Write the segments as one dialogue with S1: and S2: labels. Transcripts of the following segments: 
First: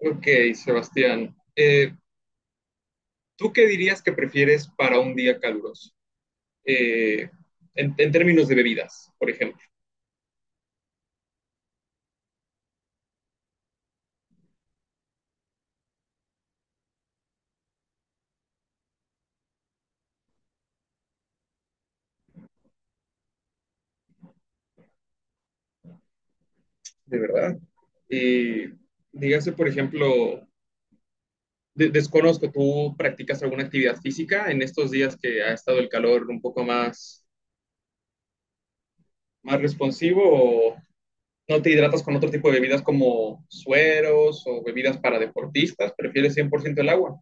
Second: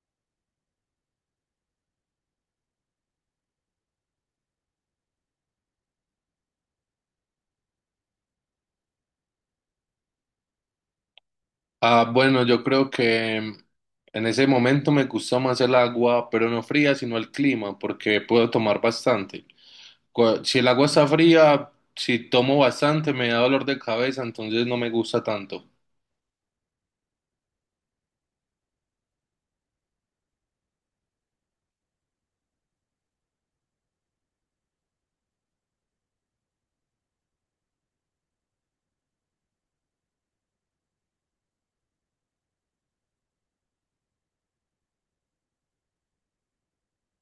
S1: Ok, Sebastián. ¿Tú qué dirías que prefieres para un día caluroso? Eh, en términos de bebidas, por ejemplo,
S2: Ah, bueno, yo creo que en ese momento me gustó más el agua, pero no fría, sino el clima, porque puedo tomar bastante. Si el agua está fría, si tomo bastante, me da dolor de cabeza, entonces no me gusta tanto.
S1: de verdad. Eh, dígase, por ejemplo, desconozco, ¿tú practicas alguna actividad física en estos días que ha estado el calor un poco más, más responsivo o no te hidratas con otro tipo de bebidas como sueros o bebidas para deportistas? ¿Prefieres 100% el agua?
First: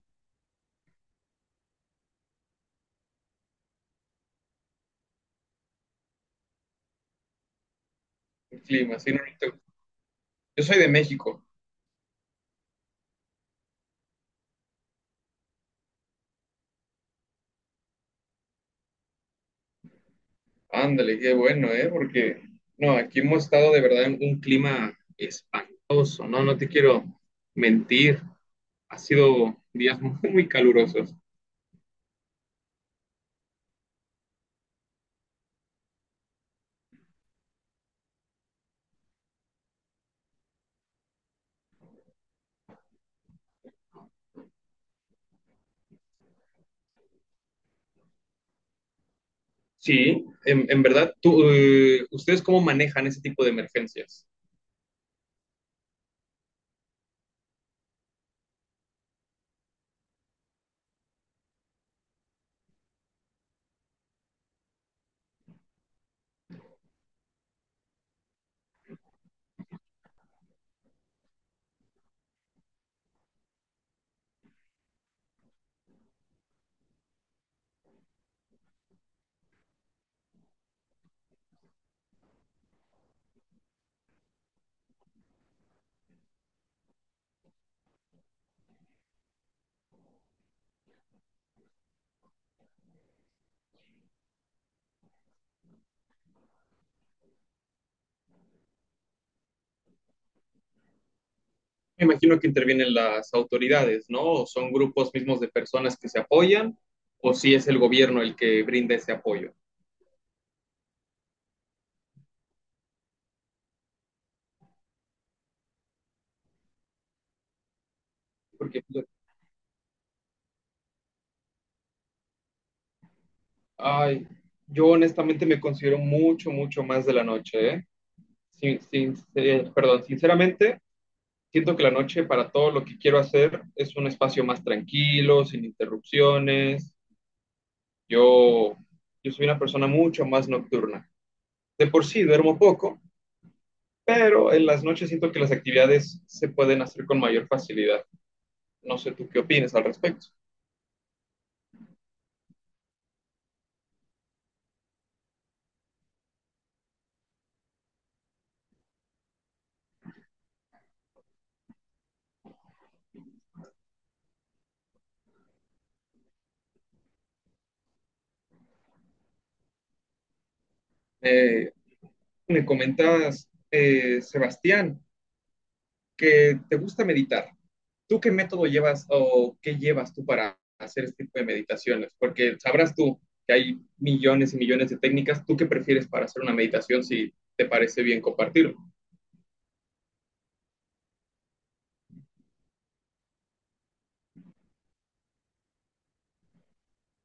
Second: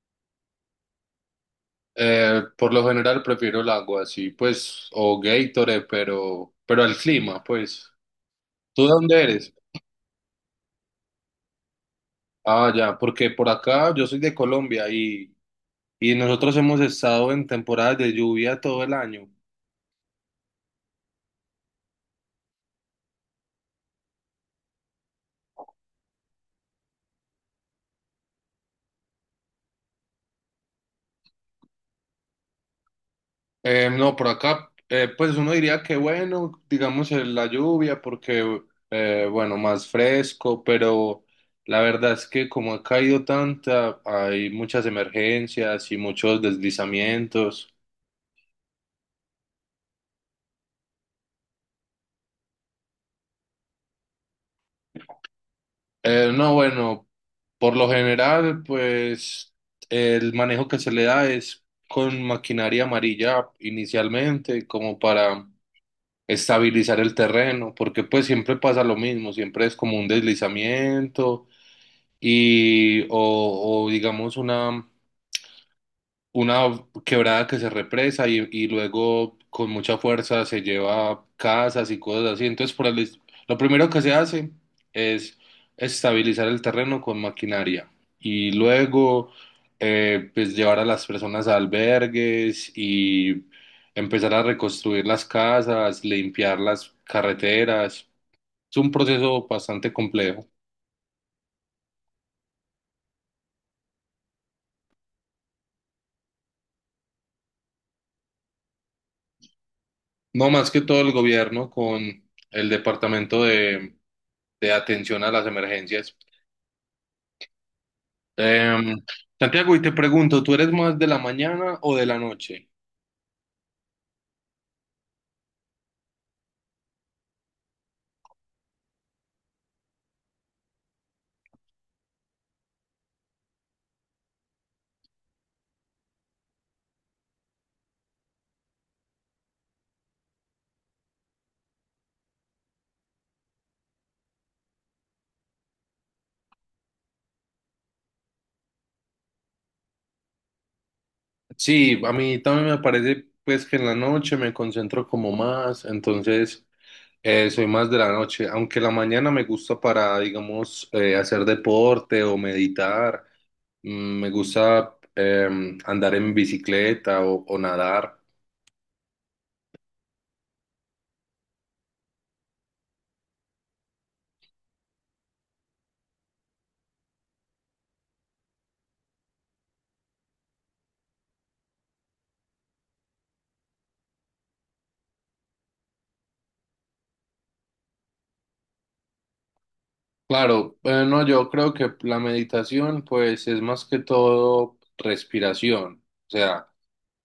S2: Por lo general prefiero el agua, sí, pues, o Gatorade, pero el clima, pues.
S1: El
S2: ¿Tú de
S1: clima, sí, no,
S2: dónde
S1: no.
S2: eres?
S1: Yo soy de México.
S2: Ah, ya, porque por acá yo soy de Colombia y nosotros hemos estado en temporadas de lluvia todo el año.
S1: Ándale, qué bueno, ¿eh? Porque no, aquí hemos estado de verdad en un clima espantoso, ¿no? No te quiero mentir, ha sido días muy calurosos.
S2: No, por acá, pues uno diría que bueno, digamos la lluvia, porque bueno, más fresco, pero la verdad es que como ha caído tanta, hay muchas emergencias y muchos deslizamientos.
S1: Sí, en verdad, tú, ¿ustedes cómo manejan ese tipo de emergencias?
S2: No, bueno, por lo general, pues el manejo que se le da es con maquinaria amarilla inicialmente, como para estabilizar el terreno, porque pues siempre pasa lo mismo, siempre es como un deslizamiento y o digamos una quebrada que se represa y luego con mucha fuerza se lleva casas y cosas así. Entonces, lo primero que se hace es estabilizar el terreno con maquinaria y luego pues llevar a las personas a albergues y empezar a reconstruir las casas, limpiar las carreteras. Es un proceso bastante complejo.
S1: Me imagino que intervienen las autoridades, ¿no? ¿O son grupos mismos de personas que se apoyan, o si es el gobierno el que brinda ese apoyo?
S2: No, más que todo el gobierno con el Departamento de Atención a las Emergencias.
S1: Porque
S2: Em, Santiago, y te pregunto, ¿tú eres más de la mañana o de la noche?
S1: ay, yo honestamente me considero mucho, mucho más de la noche, ¿eh? Perdón, sinceramente, siento que la noche para todo lo que quiero hacer es un espacio más tranquilo, sin interrupciones. Yo, yo soy una persona mucho más nocturna. De por sí duermo poco, pero en las noches siento que las actividades se pueden hacer con mayor facilidad. No sé tú qué opinas al respecto.
S2: Sí, a mí también me parece pues que en la noche me concentro como más, entonces soy más de la noche, aunque la mañana me gusta para, digamos, hacer deporte o meditar, me gusta andar en bicicleta o nadar.
S1: Eh, me comentabas, Sebastián, que te gusta meditar. ¿Tú qué método llevas o qué llevas tú para hacer este tipo de meditaciones? Porque sabrás tú que hay millones y millones de técnicas. ¿Tú qué prefieres para hacer una meditación si te parece bien compartirlo?
S2: Claro, bueno, no, yo creo que la meditación pues es más que todo respiración, o sea,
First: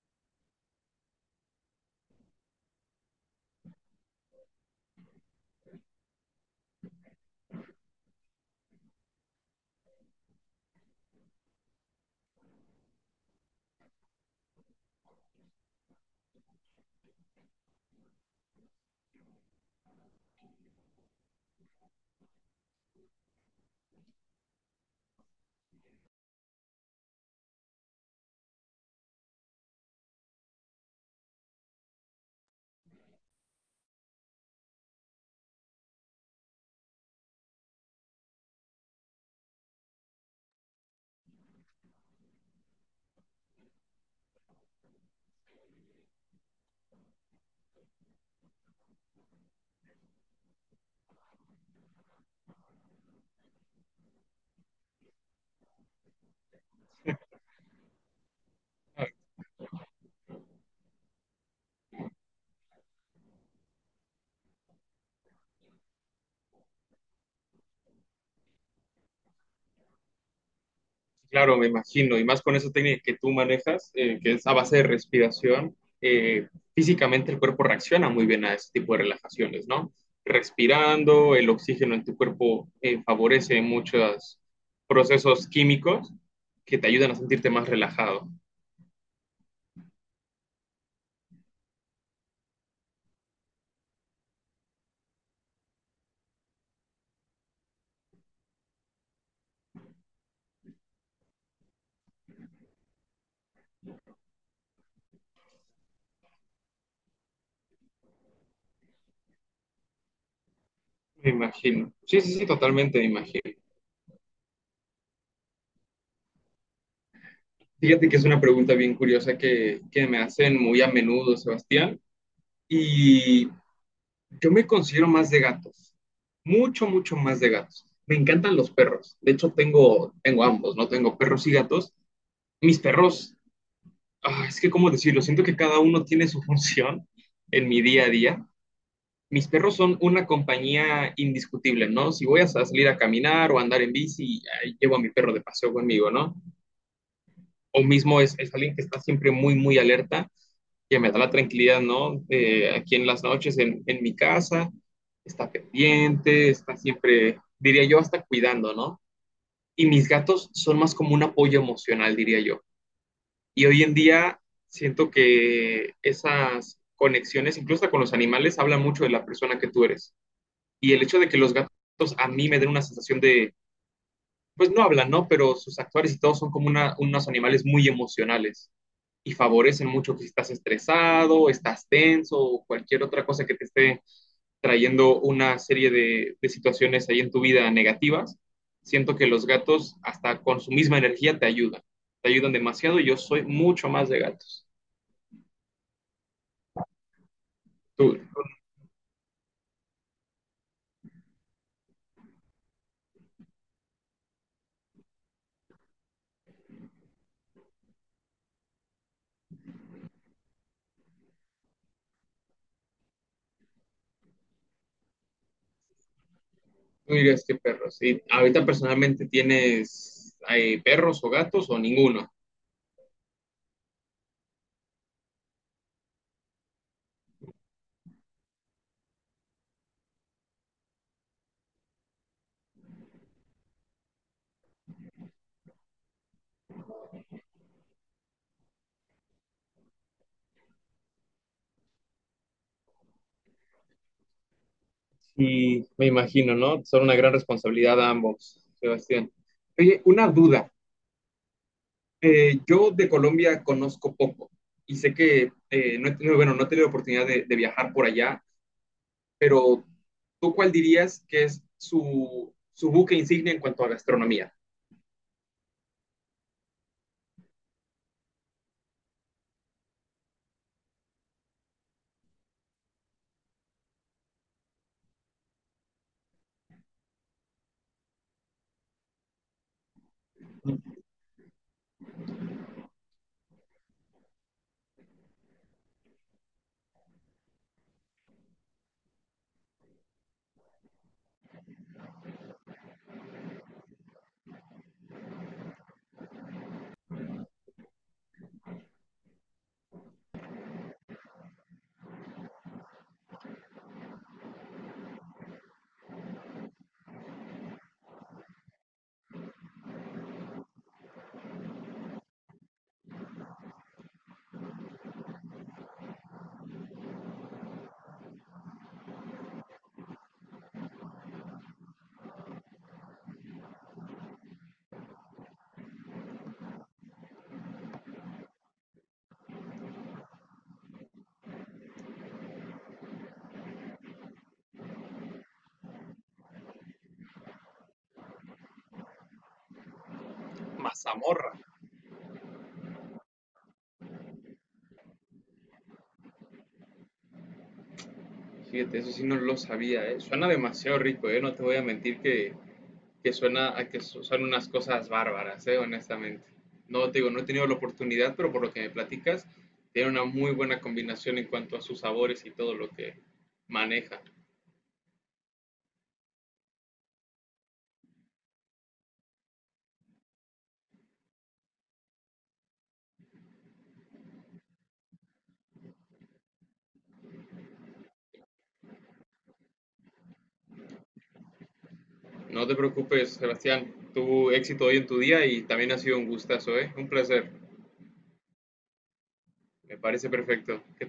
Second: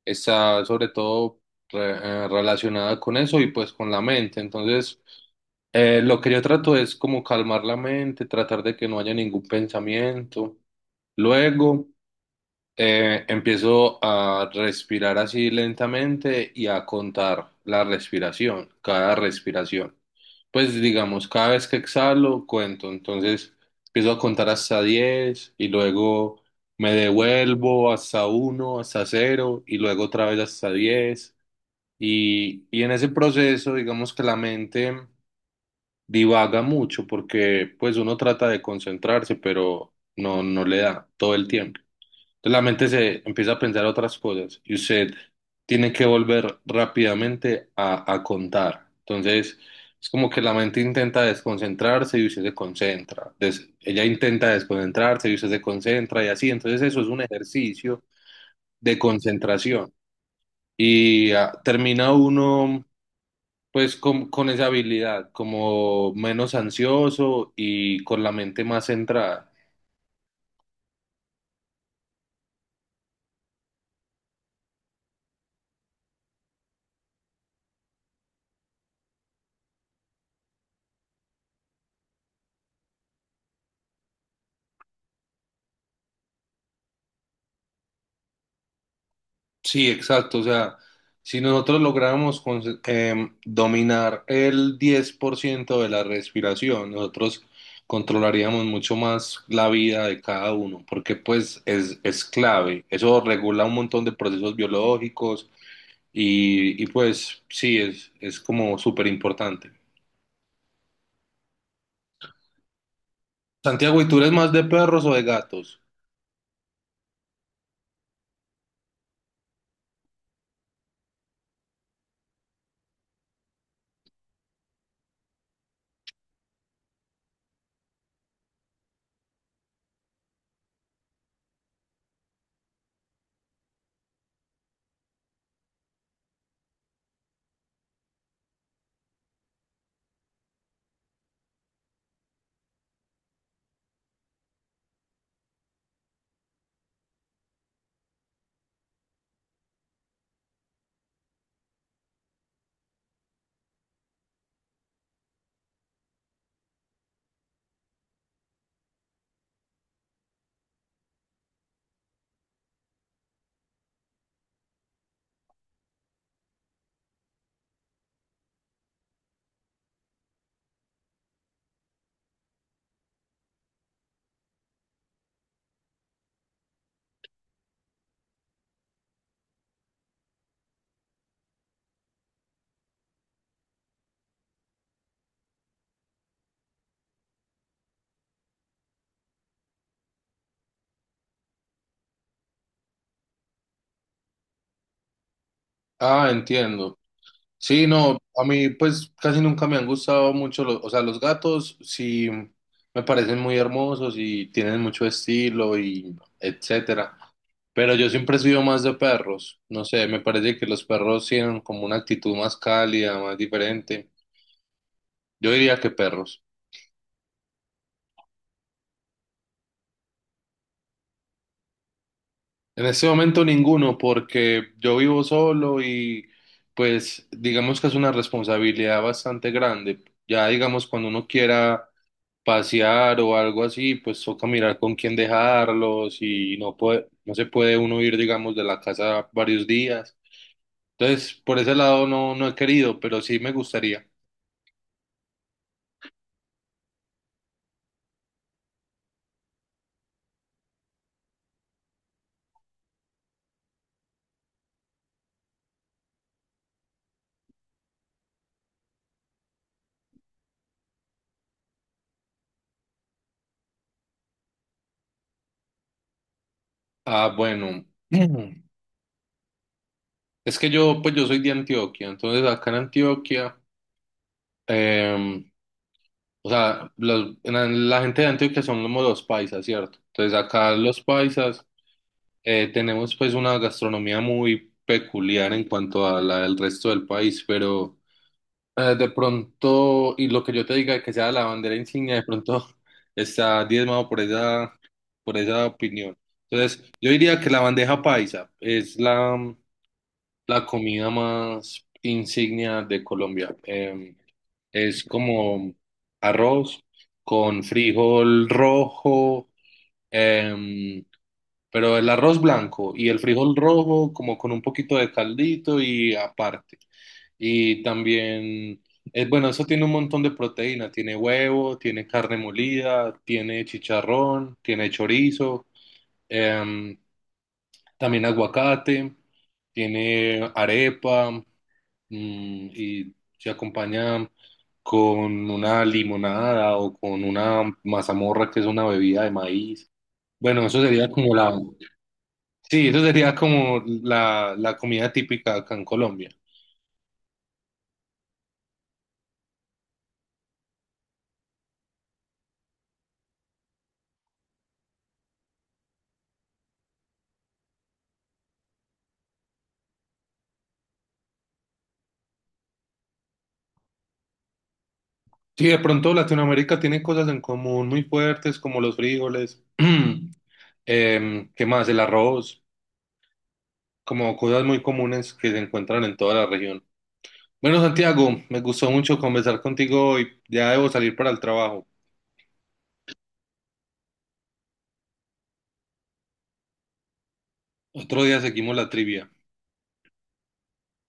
S2: está sobre todo re- relacionada con eso y pues con la mente. Entonces, lo que yo trato es como calmar la mente, tratar de que no haya ningún pensamiento. Luego, empiezo a respirar así lentamente y a contar la respiración, cada respiración. Pues digamos, cada vez que exhalo, cuento. Entonces empiezo a contar hasta 10 y luego me devuelvo hasta uno, hasta cero y luego otra vez hasta 10. Y en ese proceso, digamos que la mente divaga mucho porque pues uno trata de concentrarse, pero no, no le da todo el tiempo. Entonces la mente se empieza a pensar otras cosas y usted tiene que volver rápidamente a contar. Entonces es como que la mente intenta desconcentrarse y usted se concentra. Ella intenta desconcentrarse y usted se concentra y así. Entonces eso es un ejercicio de concentración y ah, termina uno pues con esa habilidad como menos ansioso y con la mente más centrada.
S1: Claro, me imagino, y más con esa técnica que tú manejas, que es a base de respiración. Físicamente el cuerpo reacciona muy bien a ese tipo de relajaciones, ¿no? Respirando, el oxígeno en tu cuerpo favorece muchos procesos químicos que te ayudan a sentirte más relajado.
S2: Sí, exacto. O sea, si nosotros lográramos dominar el 10% de la respiración, nosotros controlaríamos mucho más la vida de cada uno, porque pues es clave. Eso regula un montón de procesos biológicos y, pues sí, es como súper importante.
S1: Me imagino. Sí, sí, sí, totalmente me imagino.
S2: Santiago, ¿y tú eres más de perros o de gatos?
S1: Fíjate que es una pregunta bien curiosa que me hacen muy a menudo, Sebastián. Y yo me considero más de gatos. Mucho, mucho más de gatos. Me encantan los perros. De hecho, tengo ambos, ¿no? Tengo perros y gatos. Mis perros, ah, es que, ¿cómo decirlo? Siento que cada uno tiene su función en mi día a día. Mis perros son una compañía indiscutible, ¿no? Si voy a salir a caminar o a andar en bici, ahí llevo a mi perro de paseo conmigo, ¿no? O mismo es alguien que está siempre muy, muy alerta, que me da la tranquilidad, ¿no? Aquí en las noches, en mi casa, está pendiente, está siempre, diría yo, hasta cuidando, ¿no? Y mis gatos son más como un apoyo emocional, diría yo. Y hoy en día siento que esas conexiones, incluso hasta con los animales, hablan mucho de la persona que tú eres. Y el hecho de que los gatos a mí me den una sensación de pues no hablan, ¿no? Pero sus actores y todos son como unos animales muy emocionales y favorecen mucho que si estás estresado, estás tenso o cualquier otra cosa que te esté trayendo una serie de situaciones ahí en tu vida negativas. Siento que los gatos, hasta con su misma energía, te ayudan. Te ayudan demasiado y yo soy mucho más de gatos.
S2: Ah, entiendo. Sí, no,
S1: Tú,
S2: a mí pues casi nunca me han gustado mucho los, o sea, los gatos sí me parecen muy hermosos y tienen mucho estilo y etcétera, pero yo siempre he sido más de perros, no sé, me parece que los perros tienen como una actitud más cálida, más diferente, yo diría que perros.
S1: tú dirías que perros. ¿Y ahorita personalmente tienes perros o gatos o ninguno?
S2: En este momento ninguno, porque yo vivo solo y pues digamos que es una responsabilidad bastante grande, ya digamos cuando uno quiera pasear o algo así, pues toca mirar con quién dejarlos y no puede, no se puede uno ir, digamos, de la casa varios días. Entonces, por ese lado no, no he querido, pero sí me gustaría.
S1: Y me imagino, ¿no? Son una gran responsabilidad a ambos, Sebastián. Oye, una duda. Yo de Colombia conozco poco y sé que no he tenido, bueno, no he tenido oportunidad de viajar por allá, pero ¿tú cuál dirías que es su, su buque insignia en cuanto a gastronomía?
S2: Ah, bueno, es que yo, pues yo soy de Antioquia, entonces acá en Antioquia, em, o sea, en la gente de Antioquia son como los paisas, ¿cierto? Entonces acá los paisas tenemos pues una gastronomía muy peculiar en cuanto a la del resto del país, pero. De pronto, y lo que yo te diga que sea la bandera insignia, de pronto está diezmado por esa opinión. Entonces, yo diría que la bandeja paisa es la, la comida más insignia de Colombia. Es como arroz con frijol rojo, eh, pero el arroz blanco y el frijol rojo como con un poquito de caldito y aparte. Y también, bueno, eso tiene un montón de proteína. Tiene huevo, tiene carne molida, tiene chicharrón, tiene chorizo, em, también aguacate, tiene arepa, y se acompaña con una limonada o con una mazamorra, que es una bebida de maíz. Bueno, eso sería como
S1: Mazamorra.
S2: la, sí, eso sería como la comida típica acá en Colombia.
S1: Fíjate, eso sí no lo sabía, ¿eh? Suena demasiado rico, ¿eh? No te voy a mentir que suena a que son unas cosas bárbaras, honestamente. No te digo, no he tenido la oportunidad, pero por lo que me platicas, tiene una muy buena combinación en cuanto a sus sabores y todo lo que maneja.
S2: Sí, de pronto Latinoamérica tiene cosas en común muy fuertes como los frijoles, ¿qué más? El arroz, como cosas muy comunes que se encuentran en toda la región. Bueno, Santiago, me gustó mucho conversar contigo hoy. Ya debo salir para el trabajo.
S1: No te preocupes, Sebastián. Tuvo éxito hoy en tu día y también ha sido un gustazo, ¿eh? Un placer.
S2: Otro día seguimos la trivia.
S1: Me parece perfecto. Que